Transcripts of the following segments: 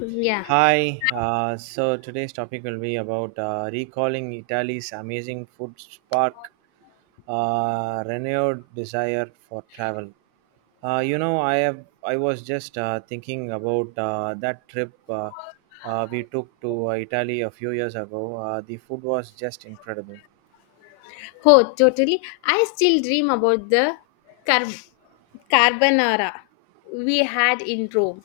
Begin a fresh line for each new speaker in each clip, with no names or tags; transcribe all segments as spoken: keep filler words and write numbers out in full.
Yeah.
Hi, uh, so today's topic will be about uh, recalling Italy's amazing food spark, uh, renewed desire for travel. Uh, you know, I have I was just uh, thinking about uh, that trip uh, uh, we took to uh, Italy a few years ago. Uh, the food was just incredible.
Oh, totally. I still dream about the car- carbonara we had in Rome.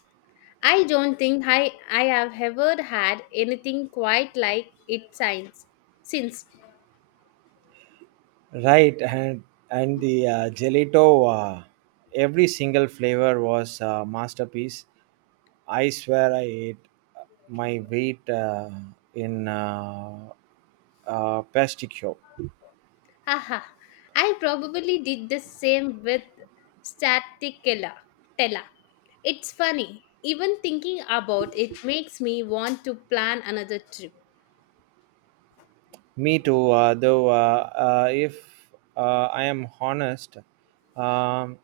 I don't think I, I have ever had anything quite like it since. Since.
Right, and and the uh, gelato, uh, every single flavor was a masterpiece. I swear I ate my weight uh, in uh, uh, pasticcio.
Haha. I probably did the same with Staticella. Tella. It's funny. Even thinking about it makes me want to plan another trip.
Me too, uh, though. Uh, uh, if uh, I am honest, um,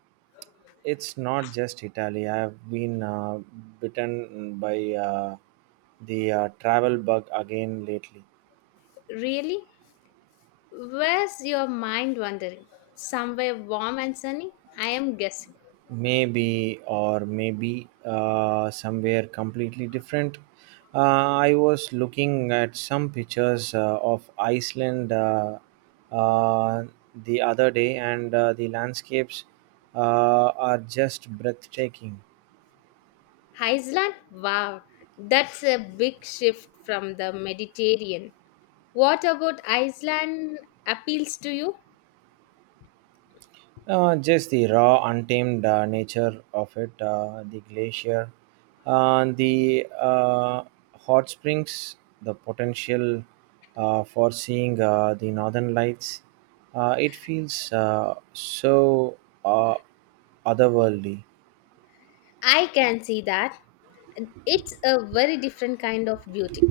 it's not just Italy. I have been uh, bitten by uh, the uh, travel bug again lately.
Really? Where's your mind wandering? Somewhere warm and sunny? I am guessing.
Maybe or maybe uh, somewhere completely different. Uh, I was looking at some pictures uh, of Iceland uh, uh, the other day, and uh, the landscapes uh, are just breathtaking.
Iceland? Wow, that's a big shift from the Mediterranean. What about Iceland appeals to you?
Uh, just the raw, untamed uh, nature of it, uh, the glacier, uh, the uh, hot springs, the potential uh, for seeing uh, the northern lights. Uh, it feels uh, so uh, otherworldly.
I can see that. It's a very different kind of beauty.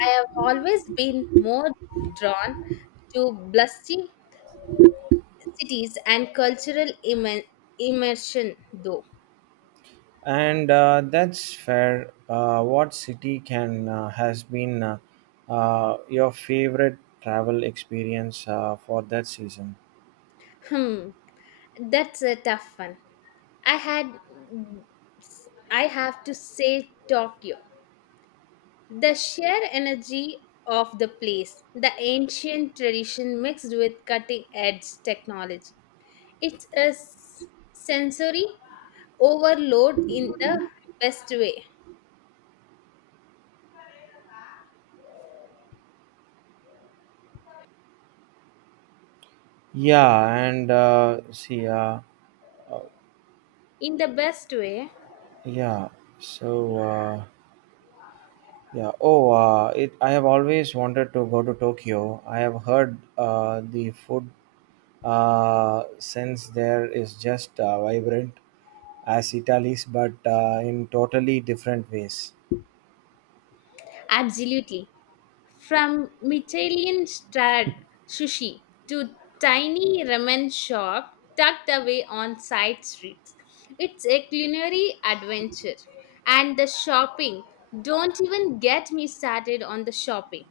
I have always been more drawn to bustling cities and cultural immer- immersion, though.
And uh, that's fair. Uh, what city can uh, has been uh, uh, your favorite travel experience uh, for that season?
Hmm, that's a tough one. I had, I have to say Tokyo. The sheer energy of the place, the ancient tradition mixed with cutting edge technology. It's a s- sensory overload in the best way.
Yeah, and uh, see, uh, Uh,
In the best way,
yeah. So uh, yeah. Oh, uh, it. I have always wanted to go to Tokyo. I have heard uh, the food uh, sense there is just uh, vibrant as Italy's, but uh, in totally different ways.
absolutely. From Michelin starred sushi to tiny ramen shop tucked away on side streets. It's a culinary adventure. And the shopping, don't even get me started on the shopping.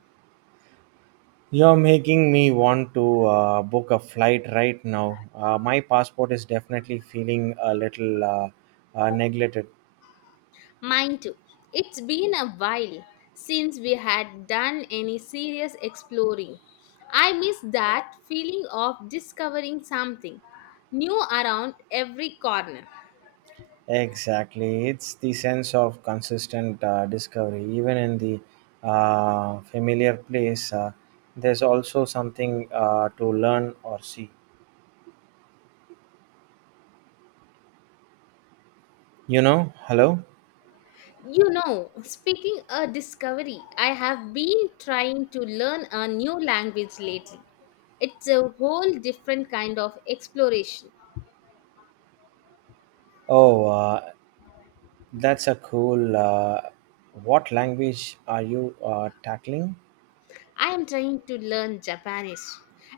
You're making me want to uh, book a flight right now. Uh, my passport is definitely feeling a little uh, uh, neglected.
Mine too. It's been a while since we had done any serious exploring. I miss that feeling of discovering something new around every corner.
Exactly. It's the sense of consistent uh, discovery. Even in the uh, familiar place, uh, there's also something uh, to learn or see. You know, hello?
You know, speaking a discovery, I have been trying to learn a new language lately. It's a whole different kind of exploration.
Oh, uh, that's a cool. Uh, what language are you uh, tackling?
I am trying to learn Japanese.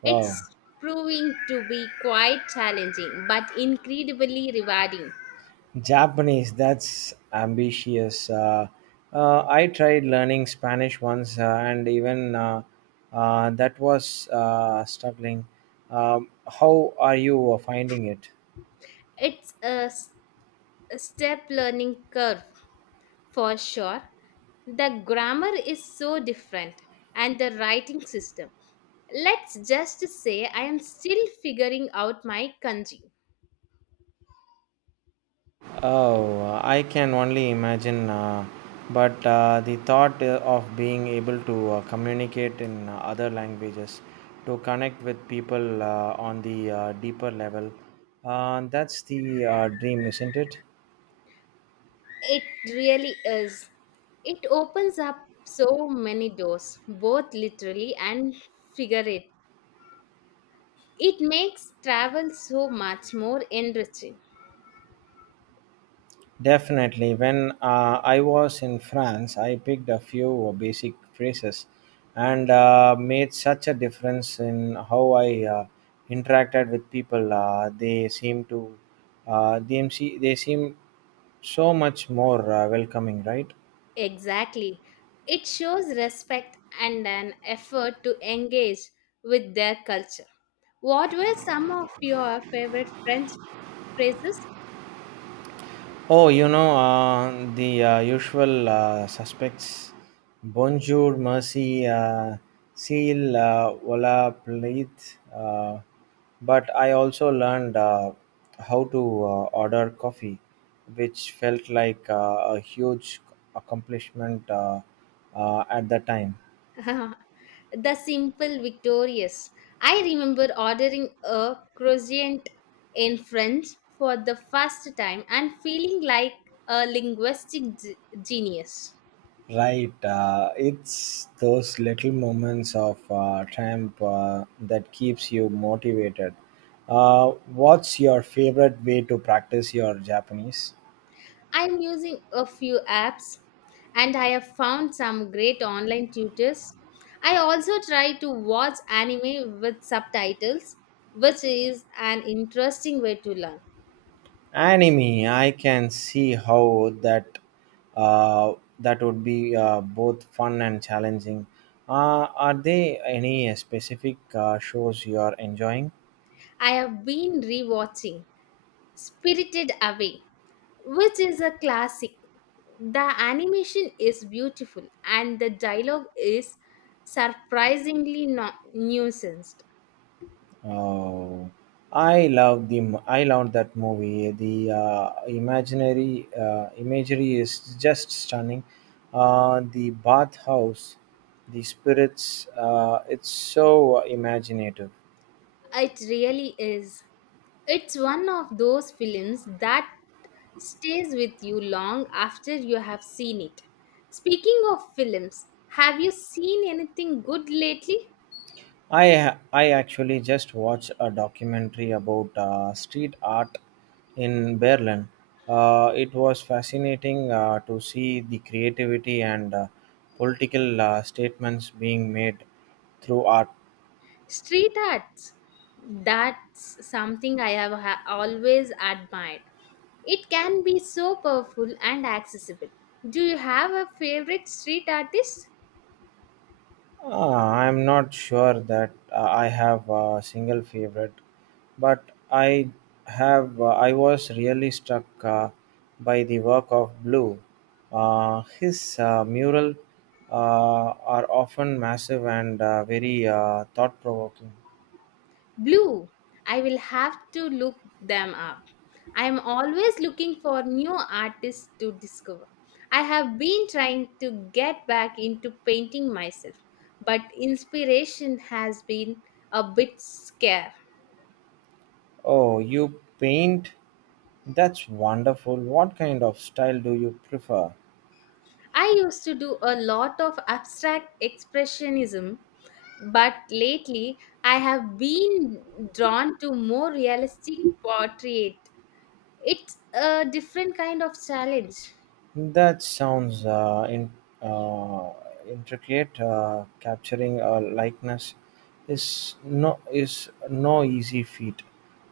Wow.
It's proving to be quite challenging but incredibly rewarding.
Japanese, that's ambitious. Uh, uh, I tried learning Spanish once, uh, and even uh, uh, that was uh, struggling. Um, how are you uh, finding it?
It's a, s- a step learning curve. For sure, the grammar is so different and the writing system. Let's just say I am still figuring out my kanji.
Oh, I can only imagine. Uh, but uh, the thought uh, of being able to uh, communicate in uh, other languages, to connect with people uh, on the uh, deeper level, uh, that's the uh, dream, isn't it?
It really is. It opens up so many doors, both literally and figuratively. It makes travel so much more enriching.
Definitely. When uh, I was in France, I picked a few basic phrases and uh, made such a difference in how I uh, interacted with people. Uh, they seem to, uh, they, seem- they seem so much more uh, welcoming, right?
Exactly. It shows respect and an effort to engage with their culture. What were some of your favorite French phrases?
Oh, you know, uh, the uh, usual uh, suspects Bonjour, Mercy, uh, Seal, uh, Ola, Pleith. Uh, but I also learned uh, how to uh, order coffee, which felt like uh, a huge accomplishment uh, uh, at the time.
The simple victorious. I remember ordering a croissant in French for the first time and feeling like a linguistic g- genius.
Right, uh, it's those little moments of uh, triumph uh, that keeps you motivated. Uh, what's your favorite way to practice your Japanese?
I'm using a few apps and I have found some great online tutors. I also try to watch anime with subtitles, which is an interesting way to learn.
Anime. I can see how that uh, that would be uh, both fun and challenging. Uh, are there any specific uh, shows you are enjoying?
I have been rewatching Spirited Away, which is a classic. The animation is beautiful and the dialogue is surprisingly not nuanced.
Oh, I love the m- I love that movie. The uh, imaginary uh, imagery is just stunning. Uh, the bathhouse, the spirits. Uh, it's so imaginative.
It really is. It's one of those films that stays with you long after you have seen it. Speaking of films, have you seen anything good lately?
I I actually just watched a documentary about uh, street art in Berlin. Uh, it was fascinating uh, to see the creativity and uh, political uh, statements being made through art.
Street arts. That's something I have ha- always admired. It can be so powerful and accessible. Do you have a favorite street artist?
Uh, I'm not sure that uh, I have a single favorite, but I have. Uh, I was really struck uh, by the work of Blue. Uh, his uh, mural uh, are often massive and uh, very uh, thought-provoking.
Blue. I will have to look them up. I am always looking for new artists to discover. I have been trying to get back into painting myself, but inspiration has been a bit scarce.
Oh, you paint? That's wonderful. What kind of style do you prefer?
I used to do a lot of abstract expressionism, but lately I have been drawn to more realistic portrait. It's a different kind of challenge.
That sounds uh, in, uh, intricate. Uh, capturing a likeness is no is no easy feat.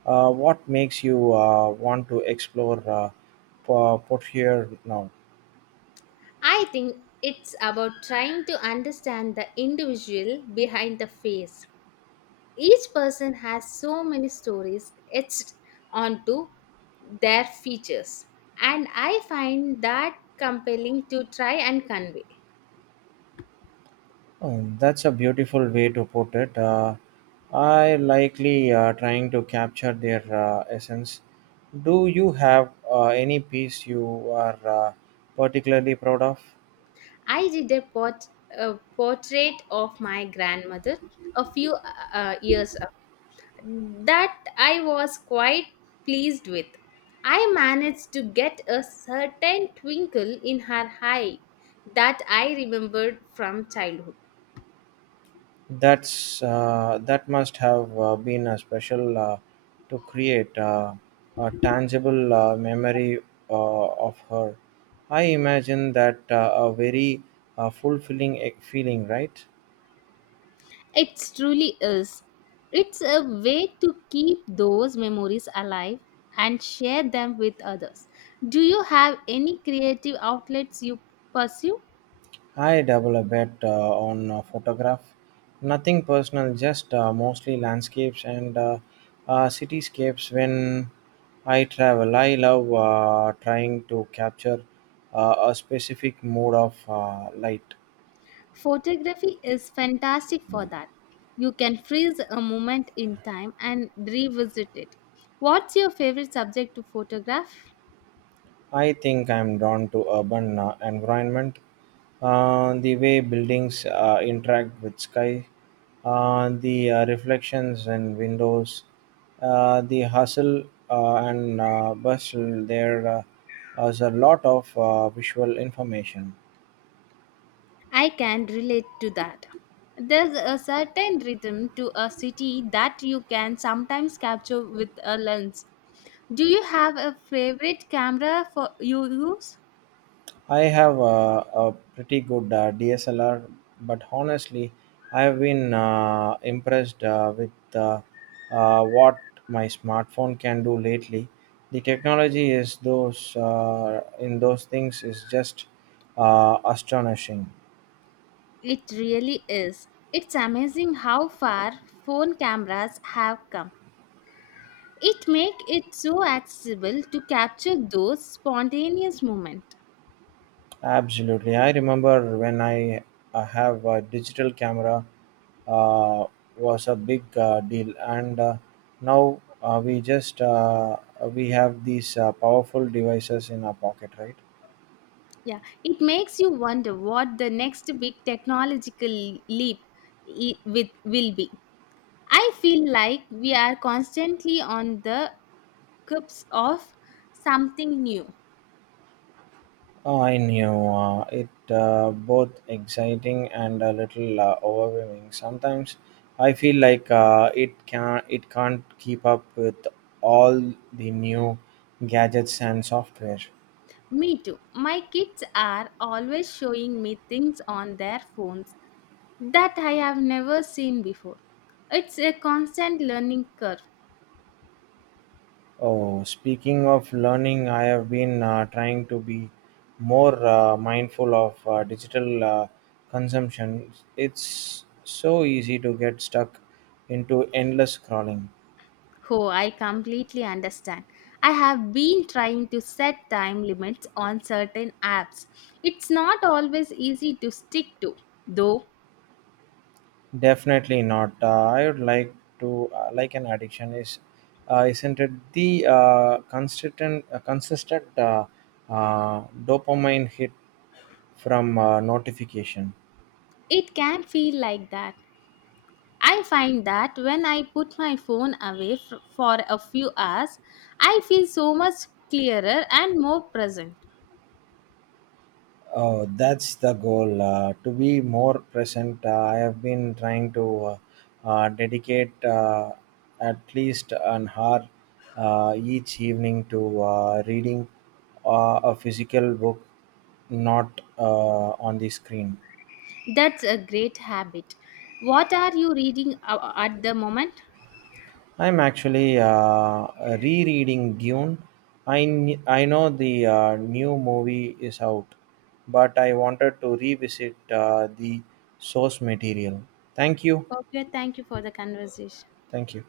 Uh, what makes you uh, want to explore uh, po- portrait now?
I think it's about trying to understand the individual behind the face. Each person has so many stories etched onto their features, and I find that compelling to try and convey.
Oh, that's a beautiful way to put it. Uh, I likely uh, trying to capture their uh, essence. Do you have uh, any piece you are uh, particularly proud of?
I did a, port- a portrait of my grandmother a few uh, years ago that I was quite pleased with. I managed to get a certain twinkle in her eye that I remembered from childhood.
That's uh, that must have uh, been a special uh, to create uh, a tangible uh, memory uh, of her. I imagine that uh, a very uh, fulfilling e- feeling, right?
It truly is. It's a way to keep those memories alive and share them with others. Do you have any creative outlets you pursue?
I double a bet uh, on a photograph. Nothing personal, just uh, mostly landscapes and uh, uh, cityscapes. When I travel, I love uh, trying to capture uh, a specific mode of uh, light.
Photography is fantastic for that. You can freeze a moment in time and revisit it. What's your favorite subject to photograph?
I think I'm drawn to urban uh, environment, uh, the way buildings uh, interact with sky, uh, the uh, reflections in windows, uh, the hustle uh, and uh, bustle. There uh, is a lot of uh, visual information.
I can relate to that. There's a certain rhythm to a city that you can sometimes capture with a lens. Do you have a favorite camera for you use?
I have uh, a pretty good uh, D S L R, but honestly, I have been uh, impressed uh, with uh, uh, what my smartphone can do lately. The technology is those uh, in those things is just uh, astonishing.
It really is. It's amazing how far phone cameras have come. It make it so accessible to capture those spontaneous moments.
Absolutely. I remember when I uh, have a digital camera uh, was a big uh, deal, and uh, now uh, we just uh, we have these uh, powerful devices in our pocket, right?
Yeah, it makes you wonder what the next big technological leap I- with will be. I feel like we are constantly on the cusp of something new.
Oh, I knew uh, it uh, both exciting and a little uh, overwhelming. Sometimes I feel like uh, it can it can't keep up with all the new gadgets and software.
Me too. My kids are always showing me things on their phones that I have never seen before. It's a constant learning curve.
Oh, speaking of learning, I have been uh, trying to be more uh, mindful of uh, digital uh, consumption. It's so easy to get stuck into endless scrolling.
Oh, I completely understand. I have been trying to set time limits on certain apps. It's not always easy to stick to, though.
Definitely not. Uh, I would like to uh, like an addiction is uh, isn't it the uh, consistent uh, consistent uh, uh, dopamine hit from uh, notification.
It can feel like that. I find that when I put my phone away f- for a few hours, I feel so much clearer and more present.
Oh, that's the goal. Uh, to be more present, uh, I have been trying to uh, uh, dedicate uh, at least an hour uh, each evening to uh, reading uh, a physical book, not uh, on the screen.
That's a great habit. What are you reading uh, at the moment?
I'm actually uh, rereading Dune. I, kn- I know the uh, new movie is out, but I wanted to revisit uh, the source material. Thank you.
Okay, thank you for the conversation.
Thank you.